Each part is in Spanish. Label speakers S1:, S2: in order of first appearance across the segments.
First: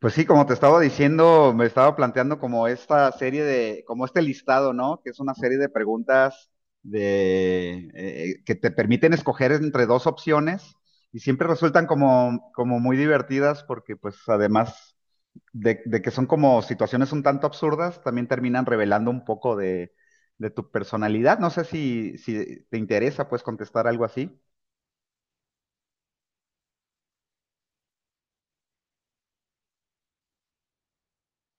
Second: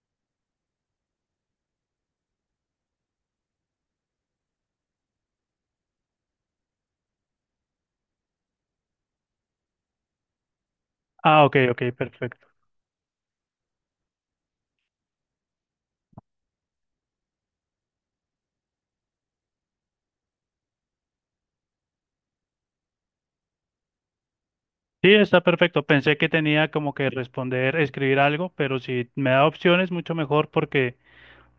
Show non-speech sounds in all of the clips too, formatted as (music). S1: Pues sí, como te estaba diciendo, me estaba planteando como esta serie de, como este listado, ¿no? Que es una serie de preguntas de, que te permiten escoger entre dos opciones y
S2: Ah,
S1: siempre
S2: ok, ok,
S1: resultan
S2: perfecto.
S1: como muy divertidas porque pues además de que son como situaciones un tanto absurdas, también terminan revelando un poco de tu personalidad. No sé si te interesa pues contestar algo así.
S2: Sí, está perfecto. Pensé que tenía como que responder, escribir algo, pero si me da opciones, mucho mejor porque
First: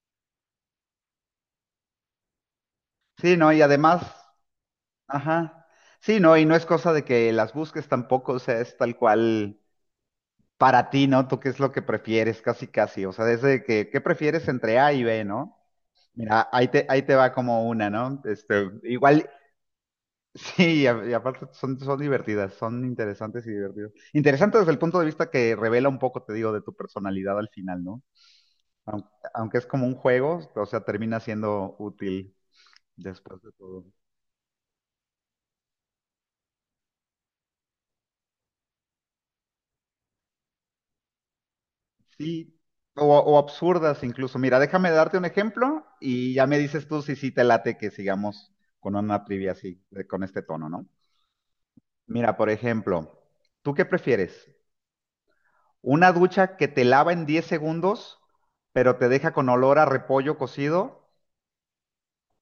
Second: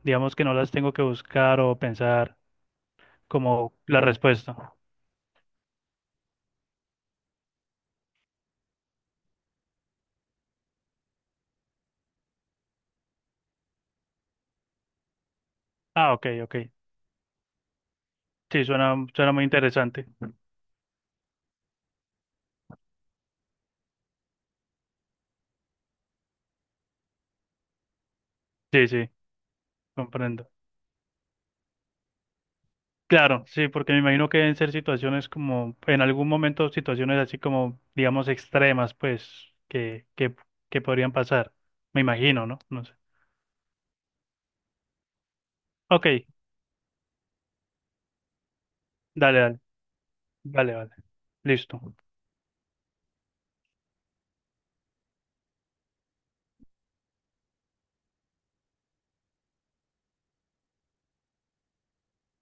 S2: digamos que no las tengo que buscar o pensar
S1: Sí, no, y
S2: como la
S1: además.
S2: respuesta.
S1: Ajá. Sí, no, y no es cosa de que las busques tampoco, o sea, es tal cual para ti, ¿no? Tú qué es lo que prefieres, casi, casi. O sea, desde que, ¿qué prefieres entre A y B?, ¿no?
S2: Ah, ok,
S1: Mira, ahí
S2: ok.
S1: te, ahí te va como una, ¿no?
S2: Sí,
S1: Este,
S2: suena,
S1: igual,
S2: suena muy interesante.
S1: (laughs) sí, y aparte son divertidas, son interesantes y divertidas. Interesantes desde el punto de vista que revela un poco, te digo, de tu personalidad al final, ¿no?
S2: Sí,
S1: Aunque,
S2: sí,
S1: aunque es como un juego,
S2: comprendo.
S1: o sea, termina siendo útil después
S2: Claro,
S1: de
S2: sí,
S1: todo.
S2: porque me imagino que deben ser situaciones como, en algún momento, situaciones así como, digamos, extremas, pues, que podrían pasar. Me imagino,
S1: Sí,
S2: ¿no? No sé.
S1: o absurdas incluso. Mira, déjame darte un ejemplo
S2: Ok,
S1: y ya me dices tú si sí te late que sigamos con una
S2: dale,
S1: trivia
S2: dale,
S1: así, con este tono,
S2: vale,
S1: ¿no?
S2: vale. Listo.
S1: Mira, por ejemplo, ¿tú qué prefieres? ¿Una ducha que te lava en 10 segundos, pero te deja con olor a repollo cocido?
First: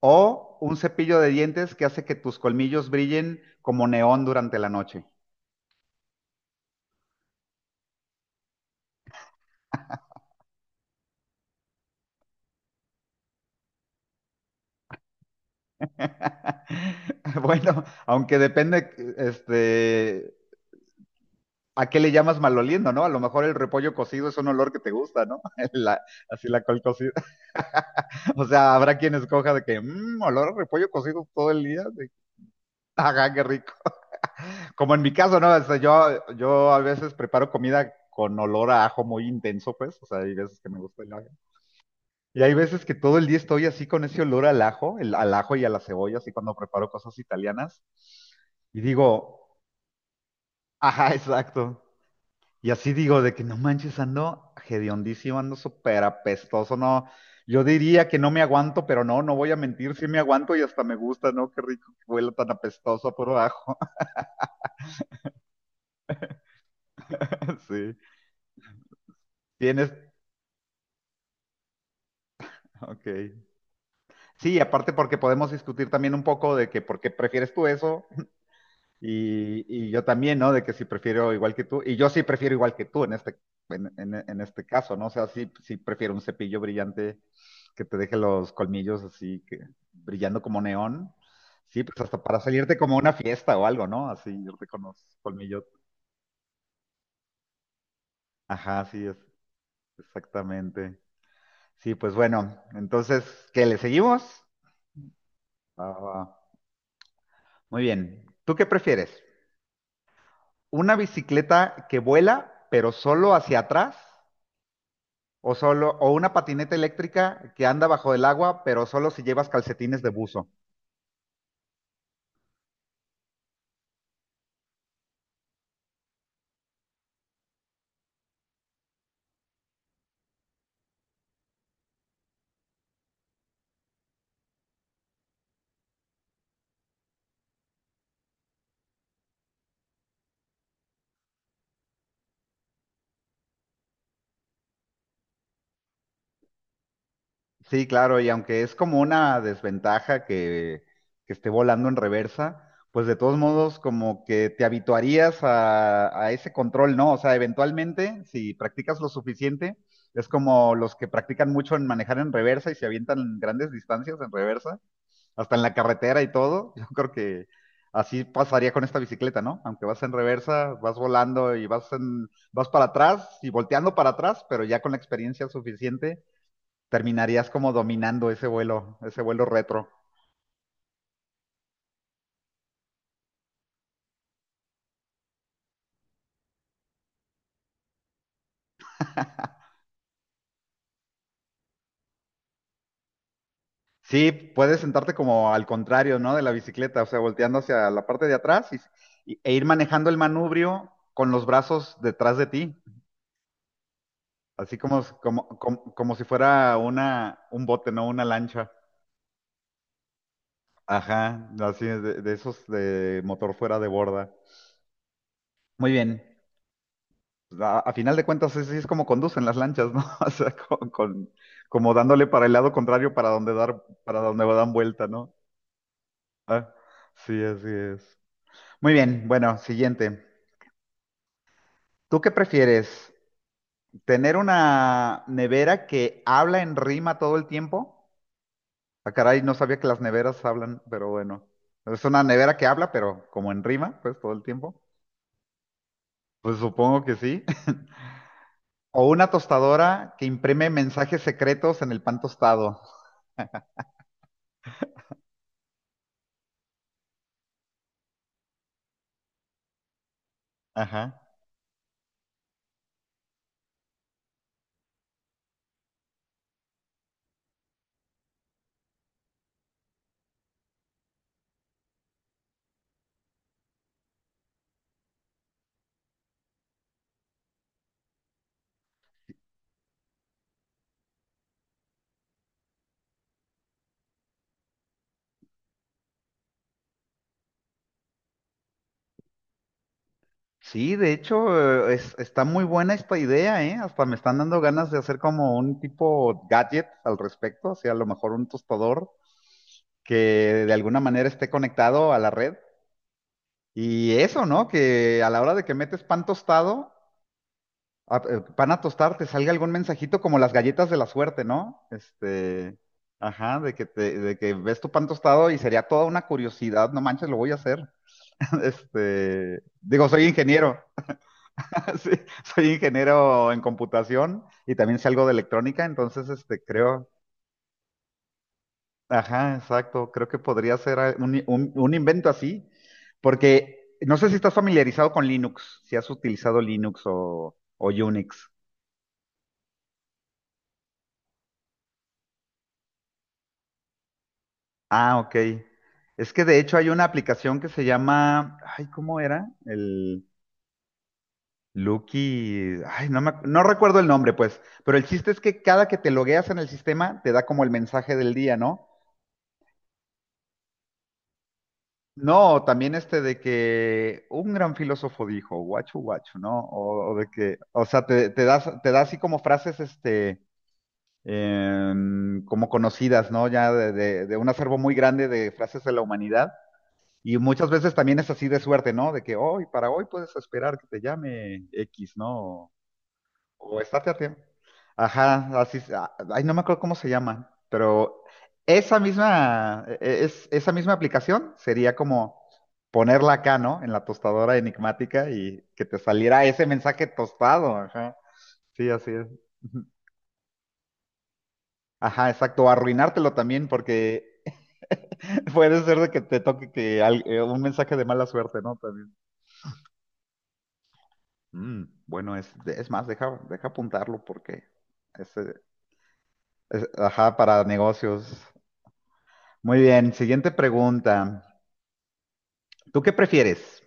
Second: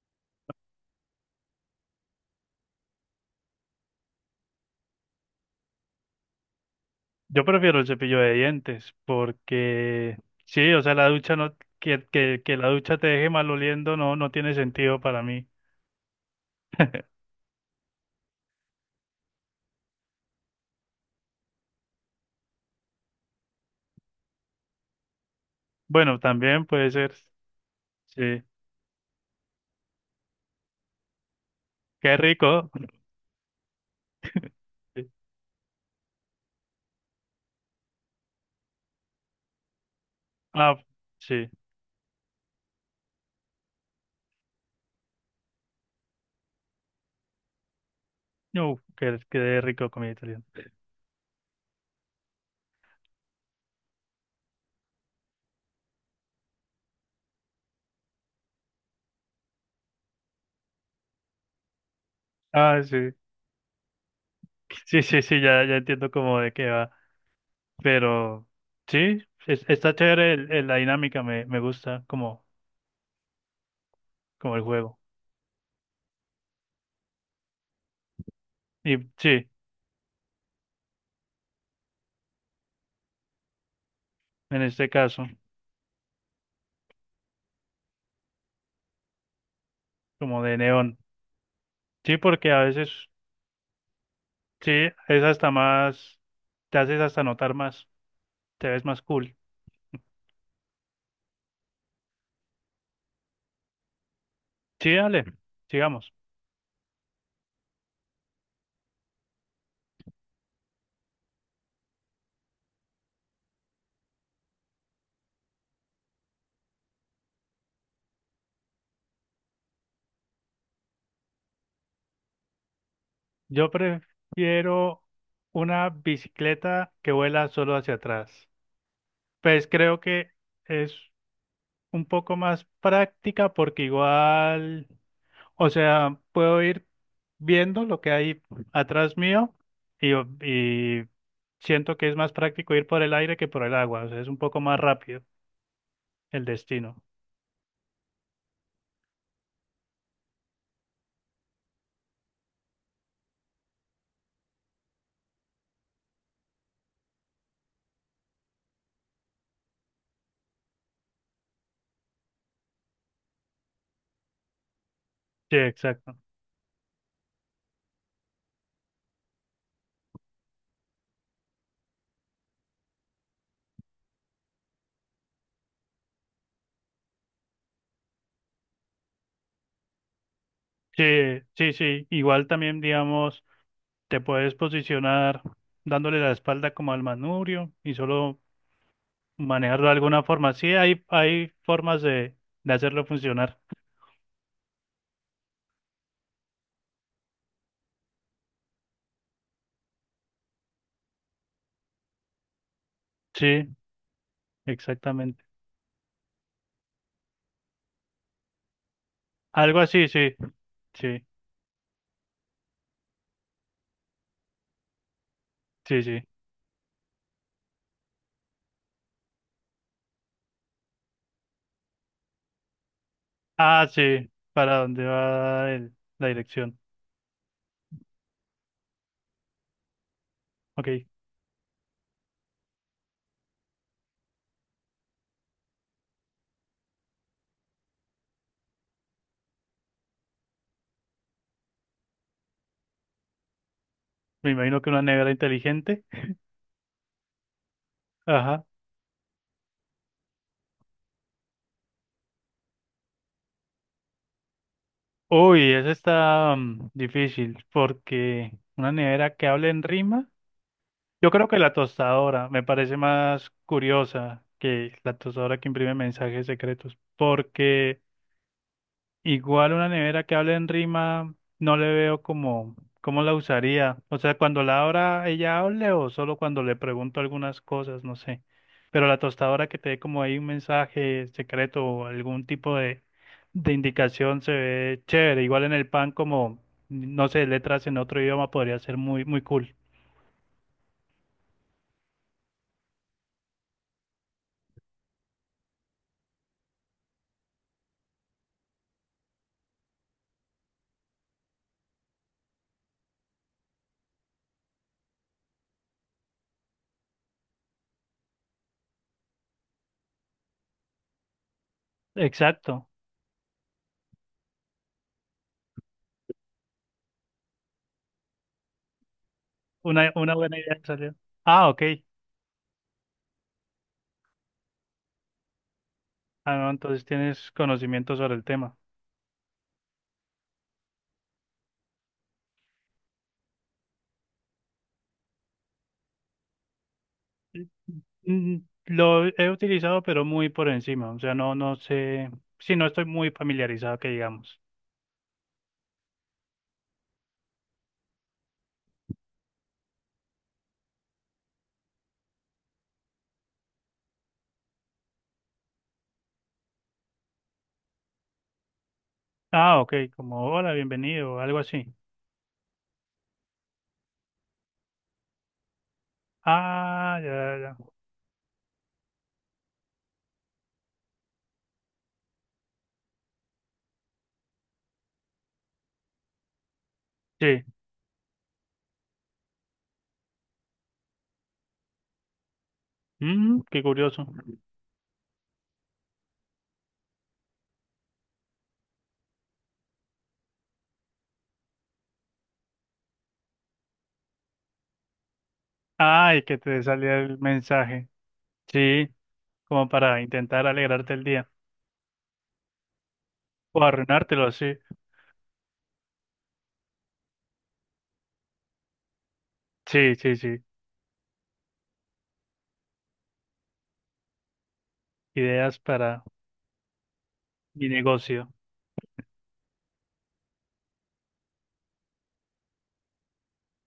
S1: ¿O un cepillo de dientes que hace que tus colmillos brillen como neón durante la noche?
S2: Yo prefiero el cepillo de dientes porque sí, o sea, la ducha no, que la ducha te deje maloliendo no, no tiene sentido para mí.
S1: (laughs) Bueno, aunque depende, este, ¿a qué le llamas maloliendo? ¿No? A lo mejor el repollo cocido es un olor que te gusta, ¿no? (laughs) La-
S2: Bueno,
S1: Así la
S2: también
S1: col
S2: puede
S1: cocida.
S2: ser,
S1: (laughs)
S2: sí.
S1: O sea, habrá quien escoja de que, mmm, olor a repollo cocido todo el día. De,
S2: Qué rico.
S1: (laughs) ajá, qué rico. Como en
S2: Sí.
S1: mi caso, ¿no? O sea, yo a veces preparo comida con olor a ajo muy intenso, pues. O sea, hay veces que
S2: Ah,
S1: me gusta el ajo.
S2: sí.
S1: Y hay veces que todo el día estoy así con ese olor al ajo, al ajo y a la cebolla, así cuando preparo cosas italianas.
S2: No,
S1: Y digo,
S2: qué rico comida italiana.
S1: ajá, (laughs) exacto. Y así digo, de que no manches, ando hediondísimo, ando súper apestoso, no. Yo diría que no me aguanto, pero no, no voy a mentir, sí me aguanto y hasta me gusta, ¿no? Qué rico que huela tan
S2: Ah,
S1: apestoso
S2: sí.
S1: por abajo.
S2: Sí, sí, sí, ya, ya entiendo como de qué va.
S1: (laughs) Sí.
S2: Pero sí,
S1: Tienes,
S2: está chévere la dinámica, me gusta como,
S1: ok.
S2: como
S1: Sí,
S2: el
S1: aparte
S2: juego.
S1: porque podemos discutir también un poco de que por qué prefieres tú eso.
S2: Y sí,
S1: Y, yo también, ¿no? De que sí prefiero igual que tú. Y yo sí prefiero igual que tú en este, en, en, en
S2: en
S1: este
S2: este
S1: caso, ¿no? O
S2: caso,
S1: sea, sí, sí prefiero un cepillo brillante que te deje los colmillos así, que, brillando
S2: como de
S1: como
S2: neón.
S1: neón. Sí, pues
S2: Sí,
S1: hasta para
S2: porque a
S1: salirte como a
S2: veces
S1: una fiesta o algo, ¿no? Así, irte
S2: sí,
S1: con los
S2: es hasta
S1: colmillos.
S2: más, te haces hasta notar más, te
S1: Ajá,
S2: ves más
S1: sí, es,
S2: cool.
S1: exactamente. Sí, pues bueno, entonces, ¿qué le seguimos?
S2: Sí, dale,
S1: Ah,
S2: sigamos.
S1: ah, muy bien. ¿Tú qué prefieres? ¿Una bicicleta que vuela, pero solo hacia atrás? O una patineta eléctrica que anda bajo el agua, pero solo si llevas calcetines de buzo.
S2: Yo prefiero una bicicleta que vuela solo hacia atrás. Pues creo que es un poco más práctica porque igual, o sea, puedo ir viendo lo que hay atrás mío y, y siento que es más práctico ir por el aire que por el agua, o sea, es un poco más rápido el destino.
S1: Sí, claro, y aunque es como una desventaja que esté volando en reversa, pues de todos modos como que te habituarías a ese control, ¿no? O sea, eventualmente, si practicas lo suficiente, es como los que practican mucho en manejar en reversa y se avientan grandes distancias en reversa, hasta
S2: Sí,
S1: en la
S2: exacto.
S1: carretera y todo. (laughs) Yo creo que así pasaría con esta bicicleta, ¿no? Aunque vas en reversa, vas volando y vas para atrás y volteando para atrás, pero ya con la experiencia suficiente terminarías como dominando ese vuelo retro.
S2: Sí, sí, sí. Igual también, digamos, te puedes posicionar dándole la espalda como al manubrio y solo manejarlo de alguna forma. Sí, hay formas de hacerlo funcionar.
S1: Sí, puedes sentarte como al contrario, ¿no? De la bicicleta, o sea, volteando hacia la parte de atrás y, e ir manejando el manubrio con los brazos detrás de ti,
S2: Sí,
S1: así como,
S2: exactamente.
S1: como, como, como si fuera un bote, ¿no? Una lancha.
S2: Algo así, sí. Sí,
S1: Ajá, no, así es, de esos de motor fuera de borda. Muy
S2: sí,
S1: bien.
S2: sí.
S1: Pues, a final de cuentas, así es como conducen las lanchas, ¿no? (laughs) O sea, como dándole para el lado contrario
S2: Ah,
S1: para
S2: sí.
S1: donde dan
S2: ¿Para dónde
S1: vuelta, ¿no?
S2: va la
S1: Ah,
S2: dirección?
S1: sí, así es. Muy bien, bueno, siguiente.
S2: Ok.
S1: ¿Tú qué prefieres? ¿Tener una nevera que habla en rima todo el tiempo? Ah, caray, no sabía que las neveras hablan, pero bueno. Es una nevera que habla, pero como en rima, pues todo el
S2: Me
S1: tiempo.
S2: imagino que una nevera inteligente.
S1: Pues supongo que sí.
S2: Ajá.
S1: O una tostadora que imprime mensajes secretos en el pan tostado.
S2: Uy, esa está mm, difícil porque una nevera que hable en rima.
S1: Ajá.
S2: Yo creo que la tostadora me parece más curiosa que la tostadora que imprime mensajes secretos, porque igual una nevera que hable en rima no le veo como cómo la usaría. O sea, cuando la abra ella hable o solo cuando le pregunto algunas cosas, no sé. Pero la tostadora que te dé como ahí un mensaje secreto o algún tipo de indicación se ve chévere. Igual en el pan como, no sé, letras en otro idioma podría ser muy, muy cool.
S1: Sí, de hecho, está muy buena esta idea, ¿eh? Hasta me están dando ganas de hacer como un tipo gadget al respecto, o sea, a lo mejor un tostador que de alguna manera esté conectado a la red. Y eso, ¿no? Que a la hora de que metes pan tostado, pan a tostar, te salga algún mensajito como las galletas de la suerte, ¿no? Este,
S2: Exacto.
S1: ajá, de que te, de que ves tu pan tostado y sería toda una curiosidad, no manches, lo voy a hacer. (laughs) Este, digo, soy
S2: Una buena idea
S1: ingeniero,
S2: te salió. Ah, ok.
S1: (laughs) sí, soy ingeniero en computación y también sé algo de electrónica, entonces
S2: Ah,
S1: este,
S2: no, entonces
S1: creo,
S2: tienes conocimiento sobre el tema.
S1: ajá, exacto, creo que podría ser un invento así, porque no sé si estás familiarizado con Linux, si has utilizado Linux o Unix.
S2: Mm, lo he utilizado, pero muy por encima. O sea, no, no sé. Sí, no estoy muy familiarizado, que digamos.
S1: Ah, ok. Es que de hecho hay una aplicación que se llama, ay, ¿cómo era? El, Lucky, ay, no recuerdo el nombre, pues, pero el chiste es que cada que te logueas en el sistema te da como el mensaje del día, ¿no?
S2: Ah, ok. Como hola, bienvenido, o algo así.
S1: No, también este de que un gran filósofo dijo, guacho guacho, ¿no? O
S2: Ah,
S1: de
S2: ya, ya,
S1: que,
S2: ya.
S1: o sea, te das, te da así como frases, este, como conocidas, ¿no? Ya de, de un acervo muy grande de frases de la humanidad. Y
S2: Sí.
S1: muchas veces también es así de suerte, ¿no? De que hoy, para hoy puedes esperar que te llame X, ¿no?
S2: Mm,
S1: O
S2: qué
S1: estate a
S2: curioso.
S1: tiempo. Ajá, así, ay, no me acuerdo cómo se llama, pero esa misma, e- e-, es, esa misma aplicación sería como ponerla acá, ¿no? En la tostadora enigmática y que te
S2: Ay,
S1: saliera
S2: que
S1: ese
S2: te
S1: mensaje
S2: salía el
S1: tostado,
S2: mensaje.
S1: ajá. Sí,
S2: Sí,
S1: así es. Ujú.
S2: como para intentar alegrarte el día.
S1: Ajá, exacto, o arruinártelo también
S2: O
S1: porque
S2: arruinártelo, sí.
S1: (laughs) puede ser de que te toque un mensaje de mala suerte, ¿no? También.
S2: Sí, sí, sí.
S1: Mm, bueno, es más, deja apuntarlo porque ese,
S2: Ideas para
S1: ajá, para
S2: mi
S1: negocios.
S2: negocio.
S1: Muy bien, siguiente pregunta. ¿Tú qué prefieres?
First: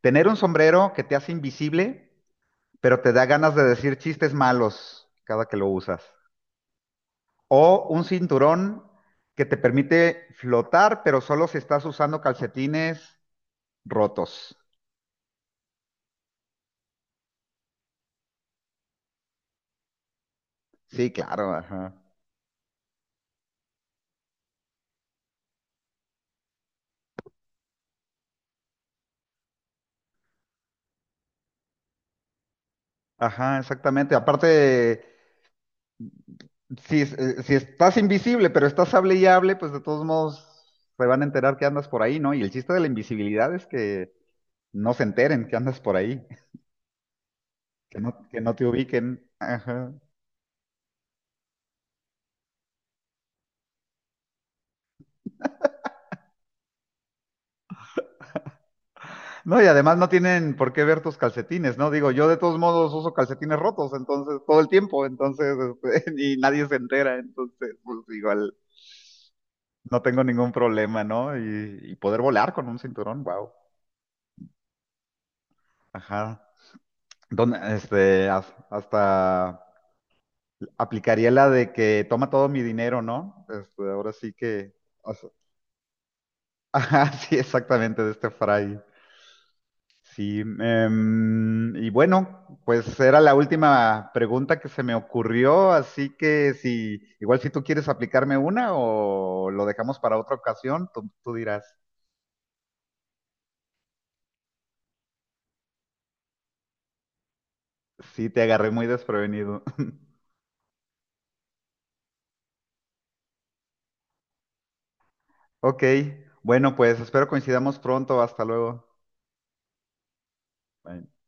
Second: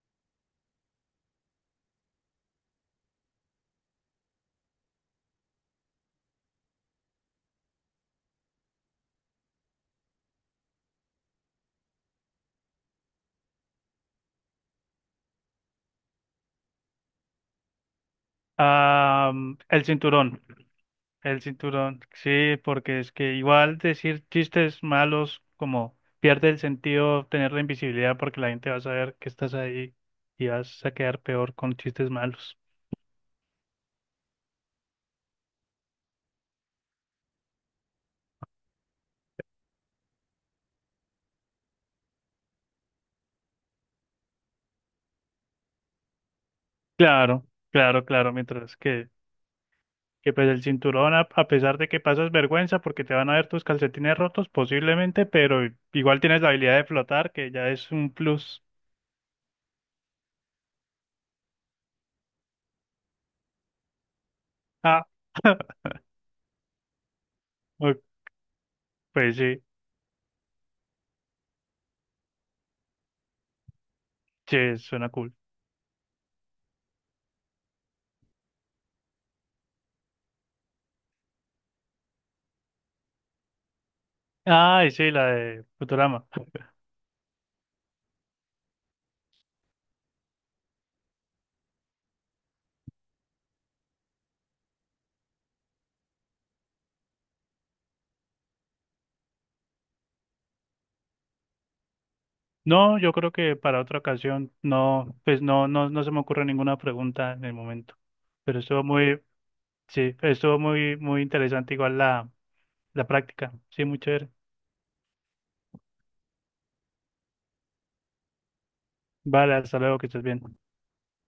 S1: ¿Tener un sombrero que te hace invisible, pero te da ganas de decir chistes malos cada que lo usas? ¿O un cinturón que te permite flotar, pero solo si estás usando calcetines rotos?
S2: Ah, el cinturón,
S1: Sí,
S2: el
S1: claro, ajá.
S2: cinturón, sí, porque es que igual decir chistes malos como pierde el sentido tener la invisibilidad porque la gente va a saber que estás ahí y vas a quedar peor con chistes malos.
S1: Ajá, exactamente. Aparte, si estás invisible, pero estás hable y hable, pues de todos modos se van a enterar que andas por ahí, ¿no? Y el chiste de la invisibilidad es que no se enteren que andas por ahí.
S2: Claro, claro, claro,
S1: Que no te
S2: mientras
S1: ubiquen. Ajá.
S2: que pues el cinturón, a pesar de que pasas vergüenza porque te van a ver tus calcetines rotos posiblemente, pero igual tienes la habilidad de flotar, que ya es un plus.
S1: No, y además no tienen por qué ver tus calcetines, ¿no? Digo, yo de todos modos uso calcetines rotos, entonces, todo el
S2: Ah,
S1: tiempo, entonces,
S2: (laughs)
S1: este, (laughs) y nadie se entera, entonces, pues
S2: ok,
S1: igual
S2: pues sí,
S1: no tengo ningún problema, ¿no? Y poder volar con un cinturón, wow.
S2: sí, suena cool.
S1: Ajá. Donde, este, hasta aplicaría la de que toma todo mi dinero, ¿no? Este, ahora sí que,
S2: Ay, sí,
S1: o
S2: la
S1: sea,
S2: de Futurama.
S1: (laughs) ajá, sí, exactamente, de este fray. Sí, y bueno, pues era la última pregunta que se me ocurrió, así que igual si tú quieres aplicarme una o lo dejamos para otra ocasión, tú dirás.
S2: No, yo creo que para otra ocasión no, pues no, no, no se me ocurre ninguna pregunta en el momento.
S1: Sí, te
S2: Pero
S1: agarré
S2: estuvo
S1: muy
S2: muy,
S1: desprevenido. (laughs)
S2: sí, estuvo muy, muy interesante igual la, la práctica. Sí, muy chévere.
S1: Ok, bueno, pues espero coincidamos pronto. Hasta luego.
S2: Vale, hasta luego, que estés bien.
S1: Bye.